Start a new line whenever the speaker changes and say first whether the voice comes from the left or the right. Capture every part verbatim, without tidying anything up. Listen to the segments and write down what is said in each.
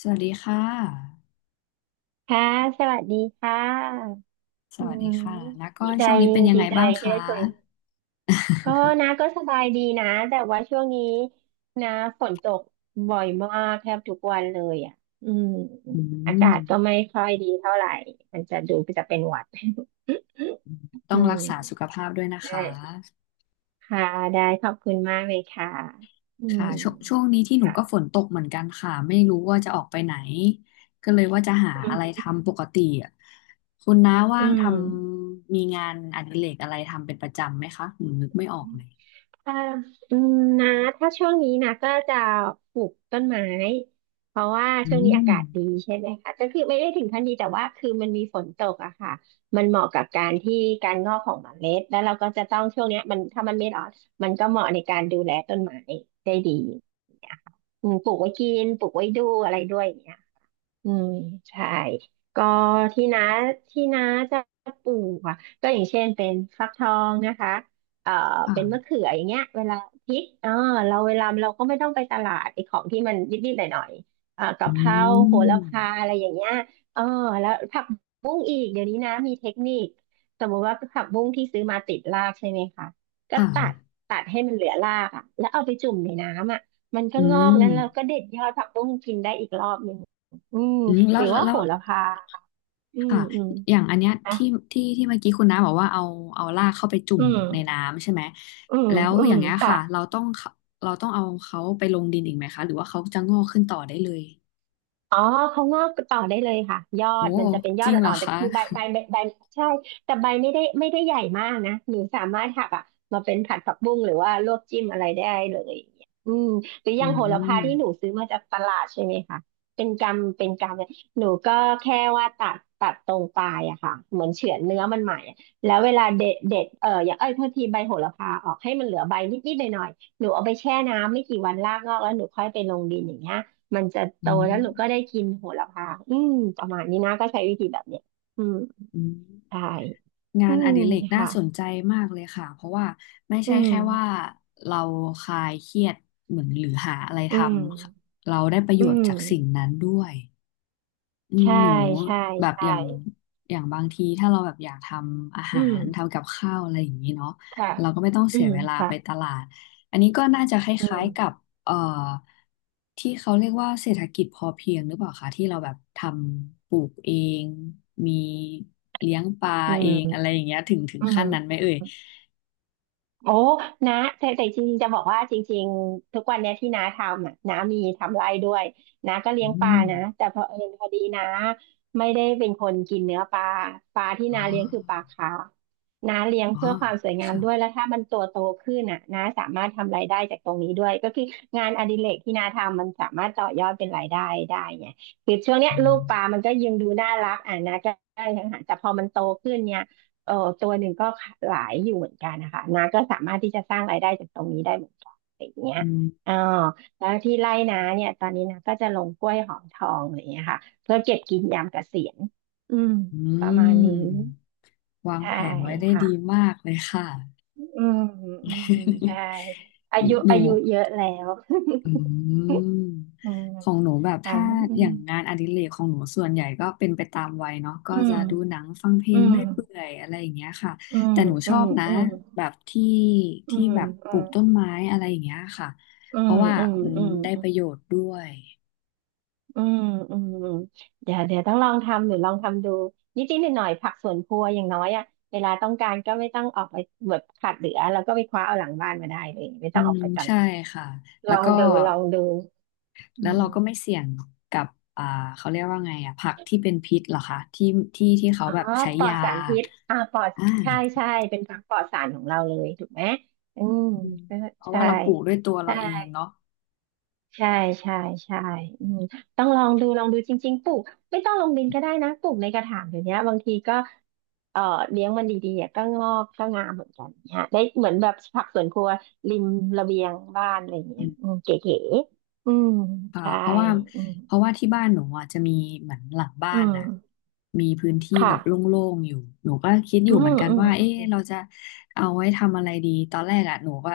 left: สวัสดีค่ะ
right: ค่ะสวัสดีค่ะ
left: ส
right: อื
left: วัสดี
right: ม
left: ค่ะ
right: ม
left: แล้วก็
right: ดีใจ
left: ช่วงนี้เป็นยัง
right: ดี
left: ไง
right: ใจ
left: บ้าง
right: เจอ
left: คะ
right: คุย ก็นะ ก็สบายดีนะ แต่ว่าช่วงนี้นะฝนตกบ่อยมากแทบทุกวันเลยอ่ะอืม
left: อื
right: อากา
left: ม
right: ศก็ไม่ค่อยดีเท่าไหร่ มันจะดูจะเป็นหวัด
left: ต้อ
right: อื
left: งรัก
right: ม
left: ษาสุขภาพด้วยนะ
right: ได
left: คะ
right: ้ค่ะได้ขอบคุณมากเลยค่ะอื
left: ค่ะ
right: ม
left: ช่วงช่วงนี้ที่หนู
right: ค่ะ
left: ก็ฝนตกเหมือนกันค่ะไม่รู้ว่าจะออกไปไหนก็เลยว่าจะหา
right: อื
left: อะไร
right: ม
left: ทำปกติอะคุณน้า
right: อ
left: ว่างท
right: ื
left: ำมีงานอดิเรกอะไรทำเป็นประจำไหมคะหนูนึกไม่ออก
right: ม
left: เลย
right: เอ่ออืมนะถ้าช่วงนี้นะก็จะปลูกต้นไม้ เพราะว่า
left: อื
right: ช่วงนี้อา
left: ม
right: กาศดีใช่ไหมคะก็คือไม่ได้ถึงขั้นดีแต่ว่าคือมันมีฝนตกอะค่ะมันเหมาะกับการที่การงอกของเมล็ดแล้วเราก็จะต้องช่วงเนี้ยมันถ้ามันไม่ร้อนมันก็เหมาะ ในการดูแลต้นไม้ได้ดีเนี่ยค่ะอืมปลูกไว้กินปลูกไว้ดูอะไรด้วยเนี่ย อืมใช่ก็ที่น้าที่น้าจะปลูกอ่ะก็อย่างเช่นเป็นฟักทองนะคะเอ่อเป็นมะ
left: ค่ะ
right: เขืออย่างเงี้ยเวลาพริกเออเราเวลาเราก็ไม่ต้องไปตลาดไอ้ของที่มันนิดๆหน่อยๆเอ่อ
left: อื
right: กะเพราโห
left: ม
right: ระพาอะไรอย่างเงี้ยเออแล้วผักบุ้งอีกเดี๋ยวนี้นะมีเทคนิคสมมติว่าผักบุ้งที่ซื้อมาติดรากใช่ไหมคะก็
left: ค่ะ
right: ตัดตัดให้มันเหลือรากอ่ะแล้วเอาไปจุ่มในน้ำอ่ะมันก็
left: อื
right: งอก
left: ม
right: แล้วเราก็เด็ดยอดผักบุ้งกินได้อีกรอบหนึ่ง อืม
left: อืมแล้
right: หรื
left: ว
right: อ
left: แล้ว
right: ว่า
left: แล้
right: โห
left: ว
right: ระพาอืม
left: ค่ะ
right: อืม
left: อย่างอันเนี้ย
right: นะ
left: ที่ที่ที่เมื่อกี้คุณน้าบอกว่าเอาเอาลากเข้าไปจุ่
right: อื
left: ม
right: ม
left: ในน้ำใช่ไหม
right: อืม
left: แล้ว
right: อื
left: อ
right: ม
left: ย่างเงี้ย
right: ค่ะ
left: ค่ะเราต้องเราต้องเอาเขาไปลงดินอีกไหมคะหรือว่าเขาจะงอกขึ้นต่อได้เลย
right: อ๋อเขางอกต่อได้เลยค่ะยอ
left: โอ้
right: ดมันจะเป็นย
left: จ
right: อด
left: ริงเหร
right: อ่
left: อ
right: อนๆแต่
left: คะ
right: คือใบใบใบใบใช่แต่ใบไม่ได้ไม่ได้ใหญ่มากนะหนูสามารถหักอ่ะมาเป็นผัดผักบุ้งหรือว่าลวกจิ้มอะไรได้เลยอย่างเงี้ยอืมหรือ อ
left: อื
right: ย่างโหระพา
left: ม
right: ที่หนูซื้อมาจากตลาดใช่ไหมคะเป็นกำเป็นกำเนี่ยหนูก็แค่ว่าตัดตัดตรงปลายอะค่ะเหมือนเฉือนเนื้อมันใหม่อะแล้วเวลาเด็ดเด็ดเอออย่างเอ้ยโทษทีใบโหระพาออกให้มันเหลือใบนิดๆหน่อยๆหนูเอาไปแช่น้ำไม่กี่วันรากงอกแล้วหนูค่อยไปลงดินอย่างเงี้ย มันจะโต
left: อื
right: แล้วหนูก็ได้
left: ม
right: กินโหระพาอืมประมาณนี้นะก็ใช้วิธีแบบเนี้ยอืม
left: อืม
right: ใช่
left: งา
right: อื
left: นอ
right: ม
left: ดิเรกน่า
right: ค่ะ
left: สนใจมากเลยค่ะเพราะว่าไม่
right: อื
left: ใช่
right: ม
left: แค่ว่าเราคลายเครียดเหมือนหรือหาอะไรท
right: อืม
left: ำเราได้ประโย
right: อื
left: ชน์
right: ม
left: จากสิ่งนั้นด้วย อืม
right: ใช่
left: หนู
right: ใช่
left: แบบ
right: ใช่
left: อย่างอย่างบางทีถ้าเราแบบอยากทำอา
right: อื
left: หา
right: ม
left: รทำกับข้าวอะไรอย่างนี้เนาะ
right: ค่ะ
left: เราก็ไม่ต้อง
right: อื
left: เสีย
right: ม
left: เวลา
right: ค่ะ
left: ไปตลาดอันนี้ก็น่าจะค
right: อื
left: ล้ายๆกั
right: ม
left: บเอ่อที่เขาเรียกว่าเศรษฐกิจพอเพียงหรือเปล่าคะที่เราแบบทำปลูกเองมีเลี้ยงปลา
right: อื
left: เองอะไร
right: ม
left: อย่างเงี้ยถึงถึง
right: อื
left: ขั้นนั้นไหม
right: ม
left: เอ่ย
right: โอ้นะแต่แต่จริงๆจะบอกว่าจริงๆทุกวันเนี้ยที่น้าทำอ่ะน้ามีทำไร่ด้วยน้าก็เลี้
left: อื
right: ยงปลา
left: ม
right: นะแต่พอเผอิญพอดีน้าไม่ได้เป็นคนกินเนื้อปลา ปลาที่
left: อ๋อ
right: น้าเลี้ยงคือปลาคาร์ฟน้าเลี้ยง
left: อ๋อ
right: เพื่อความสวยงาม
left: ค่ะ
right: ด้วยแล้วถ้ามันตัวโตขึ้นอ่ะน้าสามารถทำรายได้จากตรงนี้ด้วยก็คืองานอดิเรกที่น้าทำมันสามารถต่อยอดเป็นรายได้ได้ไงคือช่วงเนี้ย
left: อื
right: ลูก
left: ม
right: ปลามันก็ยังดูน่ารักอ่ะน้าก็ได้ทางหาแต่พอมันโตขึ้นเนี่ย เออตัวหนึ่งก็หลายอยู่เหมือนกันนะคะนาก็สามารถที่จะสร้างรายได้จากตรงนี้ได้เหมือนกันอะไรอย่างเงี้ย
left: อืม
right: อ่าแล้วที่ไร่นาเนี่ยตอนนี้นาก็จะลงกล้วยหอมทองอะไรอย่างเงี้ยค่ะเพื่อเก็บกินยามเกษียณอืม
left: อื
right: ประมาณนี้
left: มวาง
right: ใช่
left: แผนไว้ได้
right: ค่ะ
left: ดีมากเลยค่ะ
right: อืมอืมใช่อายุ
left: หนู
right: อายุเยอะแล้ว
left: อืม
right: อืม
left: ของหนูแบบ
right: ค่ะ
left: ถ้า
right: อื
left: อย่างงานอดิเรกของหนูส่วนใหญ่ก็เป็นไปตามวัยเนาะก็
right: ม
left: จะดูหนังฟังเพล
right: อื
left: ง
right: ม
left: เรื่อยเปื่อยอะไรอย่างเงี้ยค่ะ
right: อืม
left: แต่หนูช
right: อื
left: อ
right: ม
left: บนะ
right: อืมอืม
left: แบบที่
right: อื
left: ที่แบบปลูก
right: ม
left: ต้นไม้อะไรอย่างเงี้ยค่ะ
right: อื
left: เพ
right: ม
left: ราะว่า
right: อืม
left: มัน
right: อืม
left: ได้
right: อื
left: ป
right: ม
left: ระ
right: อืม
left: โยชน์ด้วย
right: อืมอืมอืมเดี๋ยวเดี๋ยวต้องลองทำหรือลองทำดูนิดนิดหน่อยหน่อยผักสวนครัวอย่างน้อยอะเวลาต้องการก็ไม่ต้องออกไปแบบขาดเหลือแล้วก็ไปคว้าเอาหลังบ้านมาได้เลยไม่
left: อื
right: ต้องออ
left: ม
right: กไปต
left: ใช่
right: ลาด
left: ค่ะ
right: ล
left: แล้
right: อ
left: ว
right: ง
left: ก็
right: ดูลองดูอื
left: แล้ว
right: ม
left: เราก็ไม่เสี่ยงกับอ่าเขาเรียกว่าไงอ่ะผักที่เป็นพิษเหรอคะที่ที่ที่เขา
right: อ๋อ
left: แบบใช้
right: ปลอด
left: ยา
right: สารพิษอ่าปลอด
left: อ่
right: ใช่
left: า
right: ใช่เป็นผักปลอดสารของเราเลยถูกไหมอืม
left: อืม
right: ใช่
left: เพราะว่าเราปลูกด้วยตัวเรา
right: ใช่
left: เองเนาะ
right: ใช่ใช่ใช่อืมต้องลองดูลองดูจริงๆปลูกไม่ต้องลงดินก็ได้นะปลูกในกระถางเดี๋ยวนี้บางทีก็เอ่อเลี้ยงมันดีๆอะก็งอกก็งามเหมือนกันเนี่ยได้เหมือนแบบผักสวนครัวริมระเบียงบ้านอะไรอย่างเงี้ย
left: อื
right: อืมเก๋ๆอืม
left: อ่า
right: ใช่
left: เพราะว่า
right: อืม
left: เพราะว่าที่บ้านหนูอ่ะจะมีเหมือนหลังบ้า
right: อื
left: น
right: ม
left: นะมีพื้นที่แบ
right: ค่ะ
left: บโล่งๆอยู่หนูก็คิดอ
right: อื
left: ยู่เหมื
right: ม
left: อนกัน
right: อืม
left: ว่าเอ๊ะเราจะเอาไว้ทำอะไรดีตอนแรกอ่ะหนูก็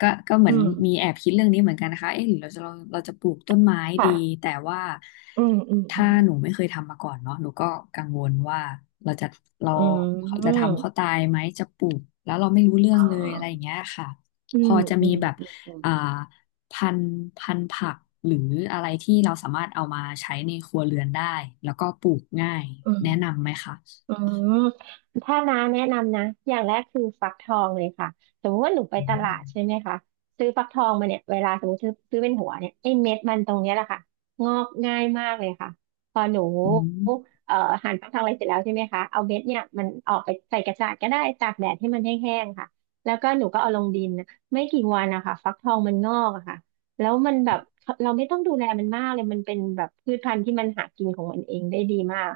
left: ก็ก็เหมื
right: อื
left: อน
right: ม
left: มีแอบคิดเรื่องนี้เหมือนกันนะคะเอ๊ะหรือเราจะเราเราจะปลูกต้นไม้
right: ค่ะ
left: ดีแต่ว่า
right: อืมอืมอื
left: ถ้า
right: ม
left: หนูไม่เคยทำมาก่อนเนาะหนูก็กังวลว่าเราจะเรา
right: อื
left: จะทำเขา
right: ม
left: ตายไหมจะปลูกแล้วเราไม่รู้เรื่อ
right: อ๋
left: ง
right: อ
left: เลยอะไรอย่างเงี้ยค่ะ
right: อื
left: พอ
right: ม
left: จะ
right: อื
left: มี
right: ม
left: แบบ
right: อืม
left: อ่า พันธุ์พันธุ์ผักหรืออะไรที่เราสามารถเอามาใช้ในครัวเรือนได้แล้วก็ปลูกง่าย
right: อืม
left: แนะนำไหมคะ
right: อืมถ้าน้าแนะนำนะอย่างแรกคือฟักทองเลยค่ะสมมติว่าหนูไป
left: อื
right: ตลาดใช่
left: ม
right: ไหมคะซื้อฟักทองมาเนี่ยเวลาสมมติซื้อซื้อเป็นหัวเนี่ยไอ้เม็ดมันตรงเนี้ยแหละค่ะงอกง่ายมากเลยค่ะพอหนู
left: อืม
right: เอ่อหั่นฟักทองอะไรเสร็จแล้วใช่ไหมคะเอาเม็ดเนี่ยมันออกไปใส่กระจาดก็ได้ตากแดดให้มันแห้งๆค่ะแล้วก็หนูก็เอาลงดินนะไม่กี่วันนะคะฟักทองมันงอกอะค่ะแล้วมันแบบเราไม่ต้องดูแลมันมากเลยมันเป็นแบบพืชพันธุ์ที่มันหากินของมันเองได้ดีมาก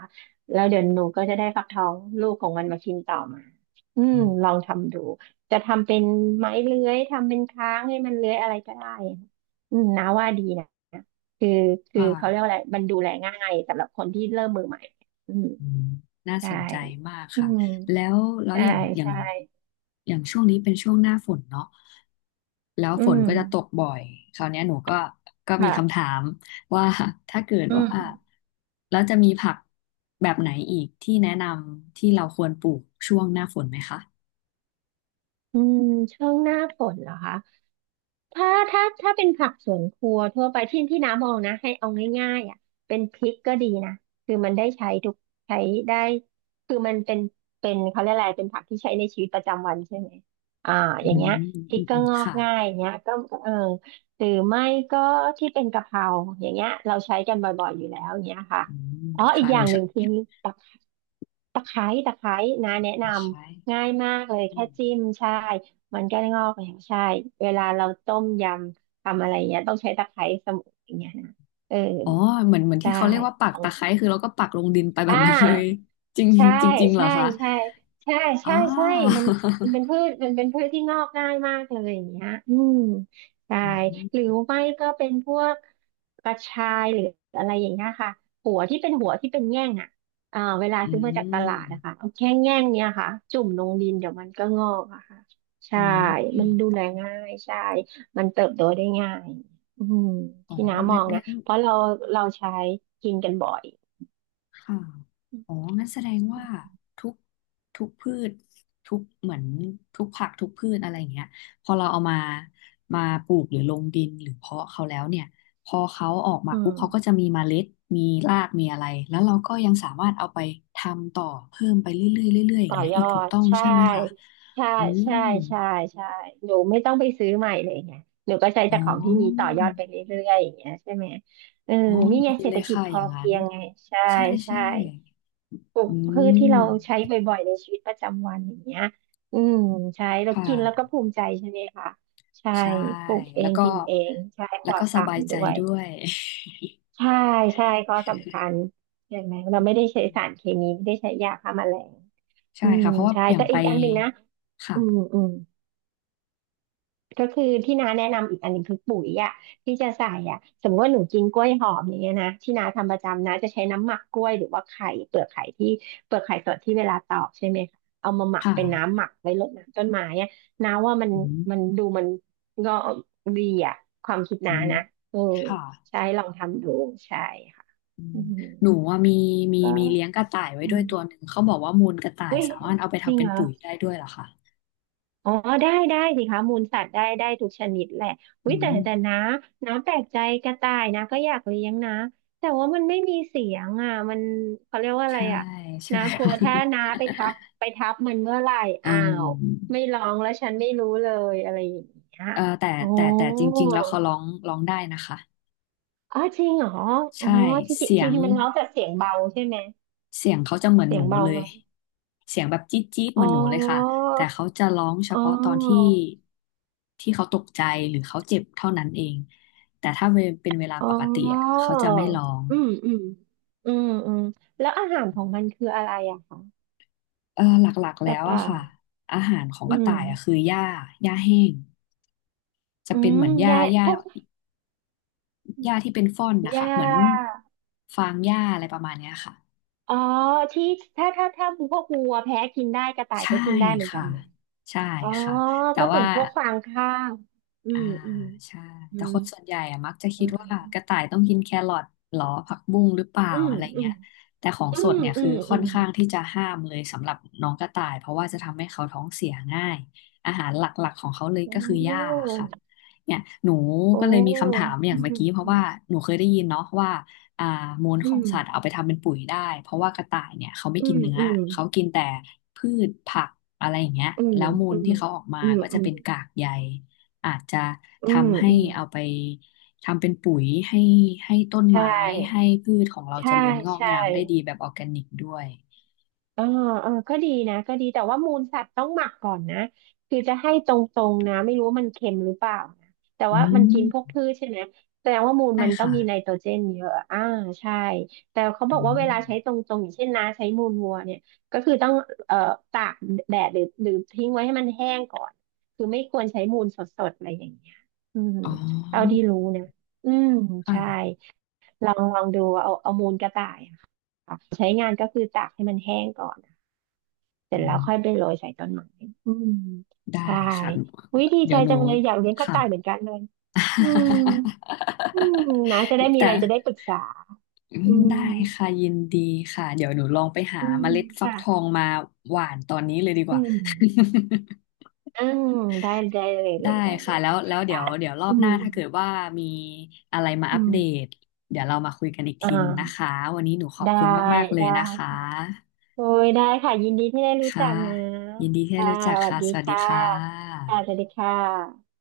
right: แล้วเดี๋ยวหนูก็จะได้ฟักทองลูกของมันมากินต่อมาอืม
left: อื
right: ลอง
left: ม
right: ทำดูจะทำเป็นไม้เลื้อยทำเป็นค้างให้มันเลื้อยอะไรก็ได้อะอืมนาว่าดีนะคือ
left: ค
right: คือเขาเรียกว่า
left: ่ะ
right: อะไรมันดูแลง่ายสำหรับคนที่เริ่มมือใหม่อืม
left: อืมน่า
right: ใช่
left: สนใจมาก
right: อื
left: ค่ะ
right: ม
left: แล้วแล้ว
right: ใช่
left: อย่างอย่าง
right: ใช่
left: อย่างช่วงนี้เป็นช่วงหน้าฝนเนาะแล้ว
right: อื
left: ฝน
right: ม
left: ก็จะตกบ่อยคราวเนี้ยหนูก็ก็มีคำ
right: ค่ะ
left: ถามว่า ถ้าเกิด
right: อืม
left: ว่าแล้วจะมีผักแบบไหนอีกที่แนะนำที่เราควรปลูกช่วงหน้าฝนไหมคะ
right: อืมช่วงหน้าฝนเหรอคะ ถ้าถ้าถ้าเป็นผักสวนครัวทั่วไปที่ที่น้ำมองนะให้เอาง่ายๆอ่ะเป็นพริกก็ดีนะคือมันได้ใช้ทุกใช้ได้คือมันเป็นเป็นเขาเรียกอะไรเป็นผักที่ใช้ในชีวิตประจำวันใช่ไหมอ่า
left: อื
right: อย่าง
left: ม
right: เงี้ย
left: อื
right: พริก
left: ม
right: ก็
left: อืม
right: งอก
left: ค่ะ
right: ง่ายอย่างเงี้ยก็เออหรือไม่ก็ที่เป็นกะเพราอย่างเงี้ยเราใช้กันบ่อยๆอยู่แล้วอย่างเงี้ยค่ะ
left: อืม
right: อ๋ออี
left: ค่ะ
right: กอ
left: หนู
right: ย่างห
left: ชอ
right: นึ่
left: บ
right: งคือตะไคร้ตะไคร้ตะไคร้นะแนะน
left: ตะไคร้
right: ำง่ายมากเลย
left: อื
right: แค่
left: ม
right: จิ้มใช่ มันก็งอกอย่างใช่ เวลาเราต้มยำทำอะไรเงี้ยต้องใช้ตะไคร้เสมุนอย่างเงี้ยนะเออ
left: อ๋อ เหมือน เหมือนที่
right: ได้
left: เขาเรียกว่าปั
right: ข
left: ก
right: อ
left: ตะไคร้
right: ง
left: คือเราก็ปักลงดินไปแบ
right: อ่
left: บนั้นเลย
right: า
left: จริง
right: ใช่
left: จริงจริงเหรอ
right: ใช่
left: คะ
right: ใช่ใช่ใช่
left: อ่า
right: ใช่ มันมันเป็นพืชมันเป็นพืชที่งอกง่ายมากเลยอย่างเงี้ยอืม ใช่
left: อื
right: หรือ
left: ม
right: ไม่ก็เป็นพวกกระชายหรืออะไรอย่างเงี้ยค่ะหัวที่เป็นหัวที่เป็นแง่งอ่ะอ่าเวลา
left: อื
right: ซื้อมาจากต
left: ม
right: ลาดนะคะเอาแค่แง่งเนี่ยค่ะจุ่มลงดินเดี๋ยวมันก็งอกอะค่ะใช่
left: อืม
right: มันดูแลง่ายใช่มันเติบโตได้ง่ายอืม
left: อ๋อ
right: ที่น้าม
left: งั้
right: อ
left: น
right: งนะ
left: งั้น
right: เพราะเราเราใช้กินกันบ่อย
left: ค่ะอ๋องั้นแสดงว่าทุกทุกพืชทุกเหมือนทุกผักทุกพืชอะไรอย่างเงี้ยพอเราเอามามาปลูกหรือลงดินหรือเพาะเขาแล้วเนี่ยพอเขาออกมา
right: อื
left: ปุ๊บ
right: ม
left: เขาก็จะมีเมล็ดมีรากมีอะไรแล้วเราก็ยังสามารถเอาไปทำต่อเพิ่มไปเรื่อยๆเรื่อยๆอย่าง
right: ต่อ
left: เงี้ย
right: ย
left: อี
right: อ
left: กถูก
right: ด
left: ต้อง
right: ใช่
left: ใช่ไหมคะ
right: ใช่
left: อืม
right: ใช่ใช่ใช่หนูไม่ต้องไปซื้อใหม่เลยไงหนูก็ใช้
left: อ๋
right: จา
left: อ
right: กของที่มีต่อยอดไปเรื่อยๆอย่างเงี้ยใช่ไหมเออ
left: อ๋อ
right: นี่ไง
left: ดี
right: เศร
left: เล
right: ษฐ
left: ย
right: กิจ
left: ค่ะ
right: พ
left: อ
right: อ
left: ย่างนั้
right: เพี
left: น
right: ยงไงใช่
left: ใช่
right: ใช่
left: ใช่
right: ปลูก
left: อื
right: พืชที่เรา
left: ม
right: ใช้บ่อยๆในชีวิตประจำวันอย่างเงี้ยอืมใช่เรา
left: ค่ะ
right: กินแล้วก็ภูมิใจใช่ไหมคะใช่
left: ใช่
right: ปลูกเอ
left: แล้ว
right: ง
left: ก็
right: กินเองใช่ป
left: แล้
right: ล
left: ว
right: อ
left: ก็
right: ด
left: ส
right: สา
left: บา
right: ร
left: ยใจ
right: ด้วย
left: ด้วย
right: ใช่ใช่ก็สำคัญเห็นไหมเราไม่ได้ใช้
left: อื
right: สาร
left: ม
right: เคมีไม่ได้ใช้ยาฆ่าแมลง
left: ใช่
right: อืม
left: ค่ะเพราะว่า
right: ใช่
left: อย่าง
right: แต่
left: ไป
right: อีกอันหนึ่งนะอืม
left: ค่ะ
right: อืม ก็คือที่น้าแนะนำอีกอันหนึงคือปุ๋ยอ่ะที่จะใส่อ่ะสมมติว่าหนูกินกล้วยหอมอย่างเงี้ยนะที่น้าทำประจำนะจะใช้น้ำหมักกล้วยหรือว่าไข่เปลือกไข่ที่เปลือกไข่สดที่เวลาตอกใช่ไหมคะเอามาหมัก
left: ค่ะ
right: เป็นน้ำหมักไว้รดน้ำต้นไม้อ่ะน้าว่ามัน
left: อืม
right: มันดูมันก็ดีอ่ะความคิด
left: อื
right: น้า
left: ม
right: นะเออ
left: ค่ะ
right: ใช่ลองทำดูใช่ค่ะ
left: อื
right: อื
left: ม
right: ม
left: หนูว่ามีมี
right: ก็ก็
left: มีเลี้ยงกระต่ายไว้
right: อื
left: ด้ว
right: ม
left: ยตัวหนึ่งเขาบอกว่ามูลกระต่าย
right: อุ้ย
left: สามารถเอาไป
right: จริ
left: ทำ
right: ง
left: เป็น
right: เหรอ
left: ปุ๋ยได้ด้วยเหรอคะ
right: อ๋อได้ได้สิคะมูลสัตว์ได้ได้ทุกชนิดแหละว
left: อื
right: ยแต่
left: ม
right: แต่นะน้าแปลกใจกระต่ายนะก็อยากเลี้ยงนะแต่ว่ามันไม่มีเสียงอ่ะมันเขาเรียกว่าอะไร
left: ใช่
right: อ่ะ
left: ใช่
right: นา กลั
left: ค่
right: วถ้า
left: ะ
right: นาไปทับไปทับมันเมื่อไหร่
left: อื
right: อ้าว
left: ม
right: ไม่ร้องแล้วฉันไม่รู้เลยอะไรอย่างเงี้ย
left: เออแต่
right: โอ้
left: แต่แต่จริงๆแล้วเขาร้องร้องได้นะคะ
right: อ๋อจริงเหรออ๋อ
left: ใช่
right: จริง
left: เสี
right: ๆจ
left: ย
right: ริ
left: ง
right: งๆมันร้องแต่เสียงเบาใช่ไหม
left: เสียงเขาจะเหมือน
right: เสี
left: ห
right: ย
left: นู
right: งเบา
left: เล
right: ไห
left: ย
right: ม
left: เสียงแบบจี๊ดจี๊ดเห
right: อ๋
left: มือ
right: อ
left: นหนูเลยค่ะแต่เขาจะร้องเฉ
right: อ๋อ
left: พาะตอนที่ที่เขาตกใจหรือเขาเจ็บเท่านั้นเองแต่ถ้าเวเป็นเวลา
right: อ๋
left: ปกติอะ
right: อ
left: เขาจะไม่ร้อง
right: อืมอืมอืมอืมแล้วอาหารของมันคืออะไรอะคะ
left: เออหลักๆ
right: ก
left: แล้
right: ระ
left: วอะ
right: ต่าย
left: ค่ะอาหารของ
right: อื
left: กระต่า
right: ม
left: ยอะคือหญ้าหญ้าแห้งจะ
right: อื
left: เป็น
right: ม
left: เหมือนหญ้า
right: แย่
left: หญ้า
right: พวก
left: หญ้าที่เป็นฟ่อน
right: ห
left: นะ
right: ญ้
left: คะเหมือน
right: า
left: ฟางหญ้าอะไรประมาณเนี้ยค่ะ
right: อ๋อที่ถ้าถ้าถ้าพวกวัวแพ้กินได้กระต่าย
left: ใช่
right: ก็กินได้เหมือนกั
left: ค่ะ
right: นไหม
left: ใช่
right: อ๋อ
left: ค่ะแต่
right: ก็เหมือ
left: ว่า
right: นพวกฟางข้าวอื
left: อ่า
right: มอืม
left: ใช่
right: อื
left: แต่
right: ม
left: คนส่วนใหญ่อะมักจะคิ
right: อื
left: ดว่ากระ
right: ม
left: ต่ายต้องกินแครอทหรอผักบุ้งหรือเปล่า
right: อืม
left: อะไร
right: อืม
left: เงี้ยแต่ของ
right: อื
left: ส
right: ม
left: ดเนี่ย
right: อื
left: คือ
right: มอื
left: ค่อน
right: ม
left: ข้างที่จะห้ามเลยสำหรับน้องกระต่ายเพราะว่าจะทำให้เขาท้องเสียง่ายอาหารหลักๆของเขาเลย
right: โ
left: ก็คือหญ้า
right: อ้
left: ค่ะเนี่ยหนู
right: โอ้
left: ก็เลยมีคำถามอย่า
right: อื
left: ง
right: ม
left: เมื่อกี้เพ
right: อื
left: ราะ
right: ม
left: ว่าหนูเคยได้ยินเนาะว่าอ่ามูล
right: อื
left: ของ
right: ม
left: สัตว์เอาไปทำเป็นปุ๋ยได้เพราะว่ากระต่ายเนี่ยเขาไม่
right: อื
left: กิน
right: ม
left: เนื้อ
right: อืม
left: เขากินแต่พืชผักอะไรอย่างเงี้ย
right: อืม
left: แล้วมู
right: อื
left: ล
right: ม
left: ที่เขาออกมา
right: อืม
left: ก็
right: อื
left: จะ
right: ม
left: เป็นกากใย อาจจะ
right: อืม
left: ทำให้
right: อืม
left: เอาไปทำเป็นปุ๋ยให้ให้ต้น
right: ใช่
left: ไม้ให้พืชของเราเจ
right: ใช่
left: ริญงอก
right: ใช่
left: งามได้ดีแบบออร์แกนิกด้วย
right: เออเออก็ดีนะก็ดีแต่ว่ามูลสัตว์ต้องหมักก่อนนะคือจะให้ตรงๆนะไม่รู้ว่ามันเค็มหรือเปล่านะแต่
left: อื
right: ว่ามันกินพวก
left: ม
right: พืชใช่ไหมแสดงว่ามูล
left: ได้
right: มันต้อง
left: ค่ะ
right: มีไนโตรเจนเยอะอ่าใช่แต่เขาบ
left: อื
right: อกว่าเว
left: ม
right: ลาใช้ตรงๆอย่างเช่นนะใช้มูลวัวเนี่ยก็คือต้องเอ่อตากแดดหรือหรือทิ้งไว้ให้มันแห้งก่อนคือไม่ควรใช้มูลสดๆอะไรอย่างเงี้ยอืม
left: อ๋
right: เท่า
left: อ
right: ที่รู้นะอืม
left: ค่ะ
right: ใช่ ลองลองดูเอาเอามูลกระต่ายอะค่ะใช้งานก็คือตากให้มันแห้งก่อน เสร็
left: อื
right: จแล้ว
left: ม
right: ค่อยไปโรยใส่ต้นไม้อืม
left: ได้
right: ใช่
left: ค่ะ
right: วิดี
left: เดี๋
right: ใจ
left: ยวหนู
right: จังเลยอยากเลี้ยงกระ
left: ค่ะ
right: ต่ายเหมือนกันเลยอืมอืมนะจะได้ มี
left: แต่
right: อะไรจะได้ปรึกษา
left: อื
right: อื
left: ม
right: ม
left: ได้ค่ะยินดีค่ะเดี๋ยวหนูลองไปหา
right: อืม
left: เมล็ดฟักทอ
right: ค่ะ
left: งมาหว่านตอนนี้เลยดีก
right: อื
left: ว่า
right: ม อืมได้ได้เลยเล
left: ได้
right: ยได้เล
left: ค่ะ
right: ย
left: แล้วแล้วเดี๋
right: จ้ะ
left: ยวเดี๋ยวรอ
right: อื
left: บห
right: ม
left: น้าถ้าเกิดว่ามีอะไรมา
right: อื
left: อัป
right: ม
left: เดตเดี๋ยวเรามาคุยกันอีก
right: อ่
left: ทีหนึงนะคะ
right: า
left: วันนี้หนูขอบ
right: ได้
left: คุณมากๆเลย
right: ได้
left: นะคะ
right: ค่ะ โอ้ยได้ค่ะ ยินดีที่ได้รู้จั
left: ค่ะ
right: กนะ
left: ยินดีที่ได้
right: ค่ะ
left: รู้จัก
right: สวัส
left: ค่ะ
right: ดี
left: สวัสดี
right: ค่ะ
left: ค่ะ
right: ค่ะสวัสดีค่ะ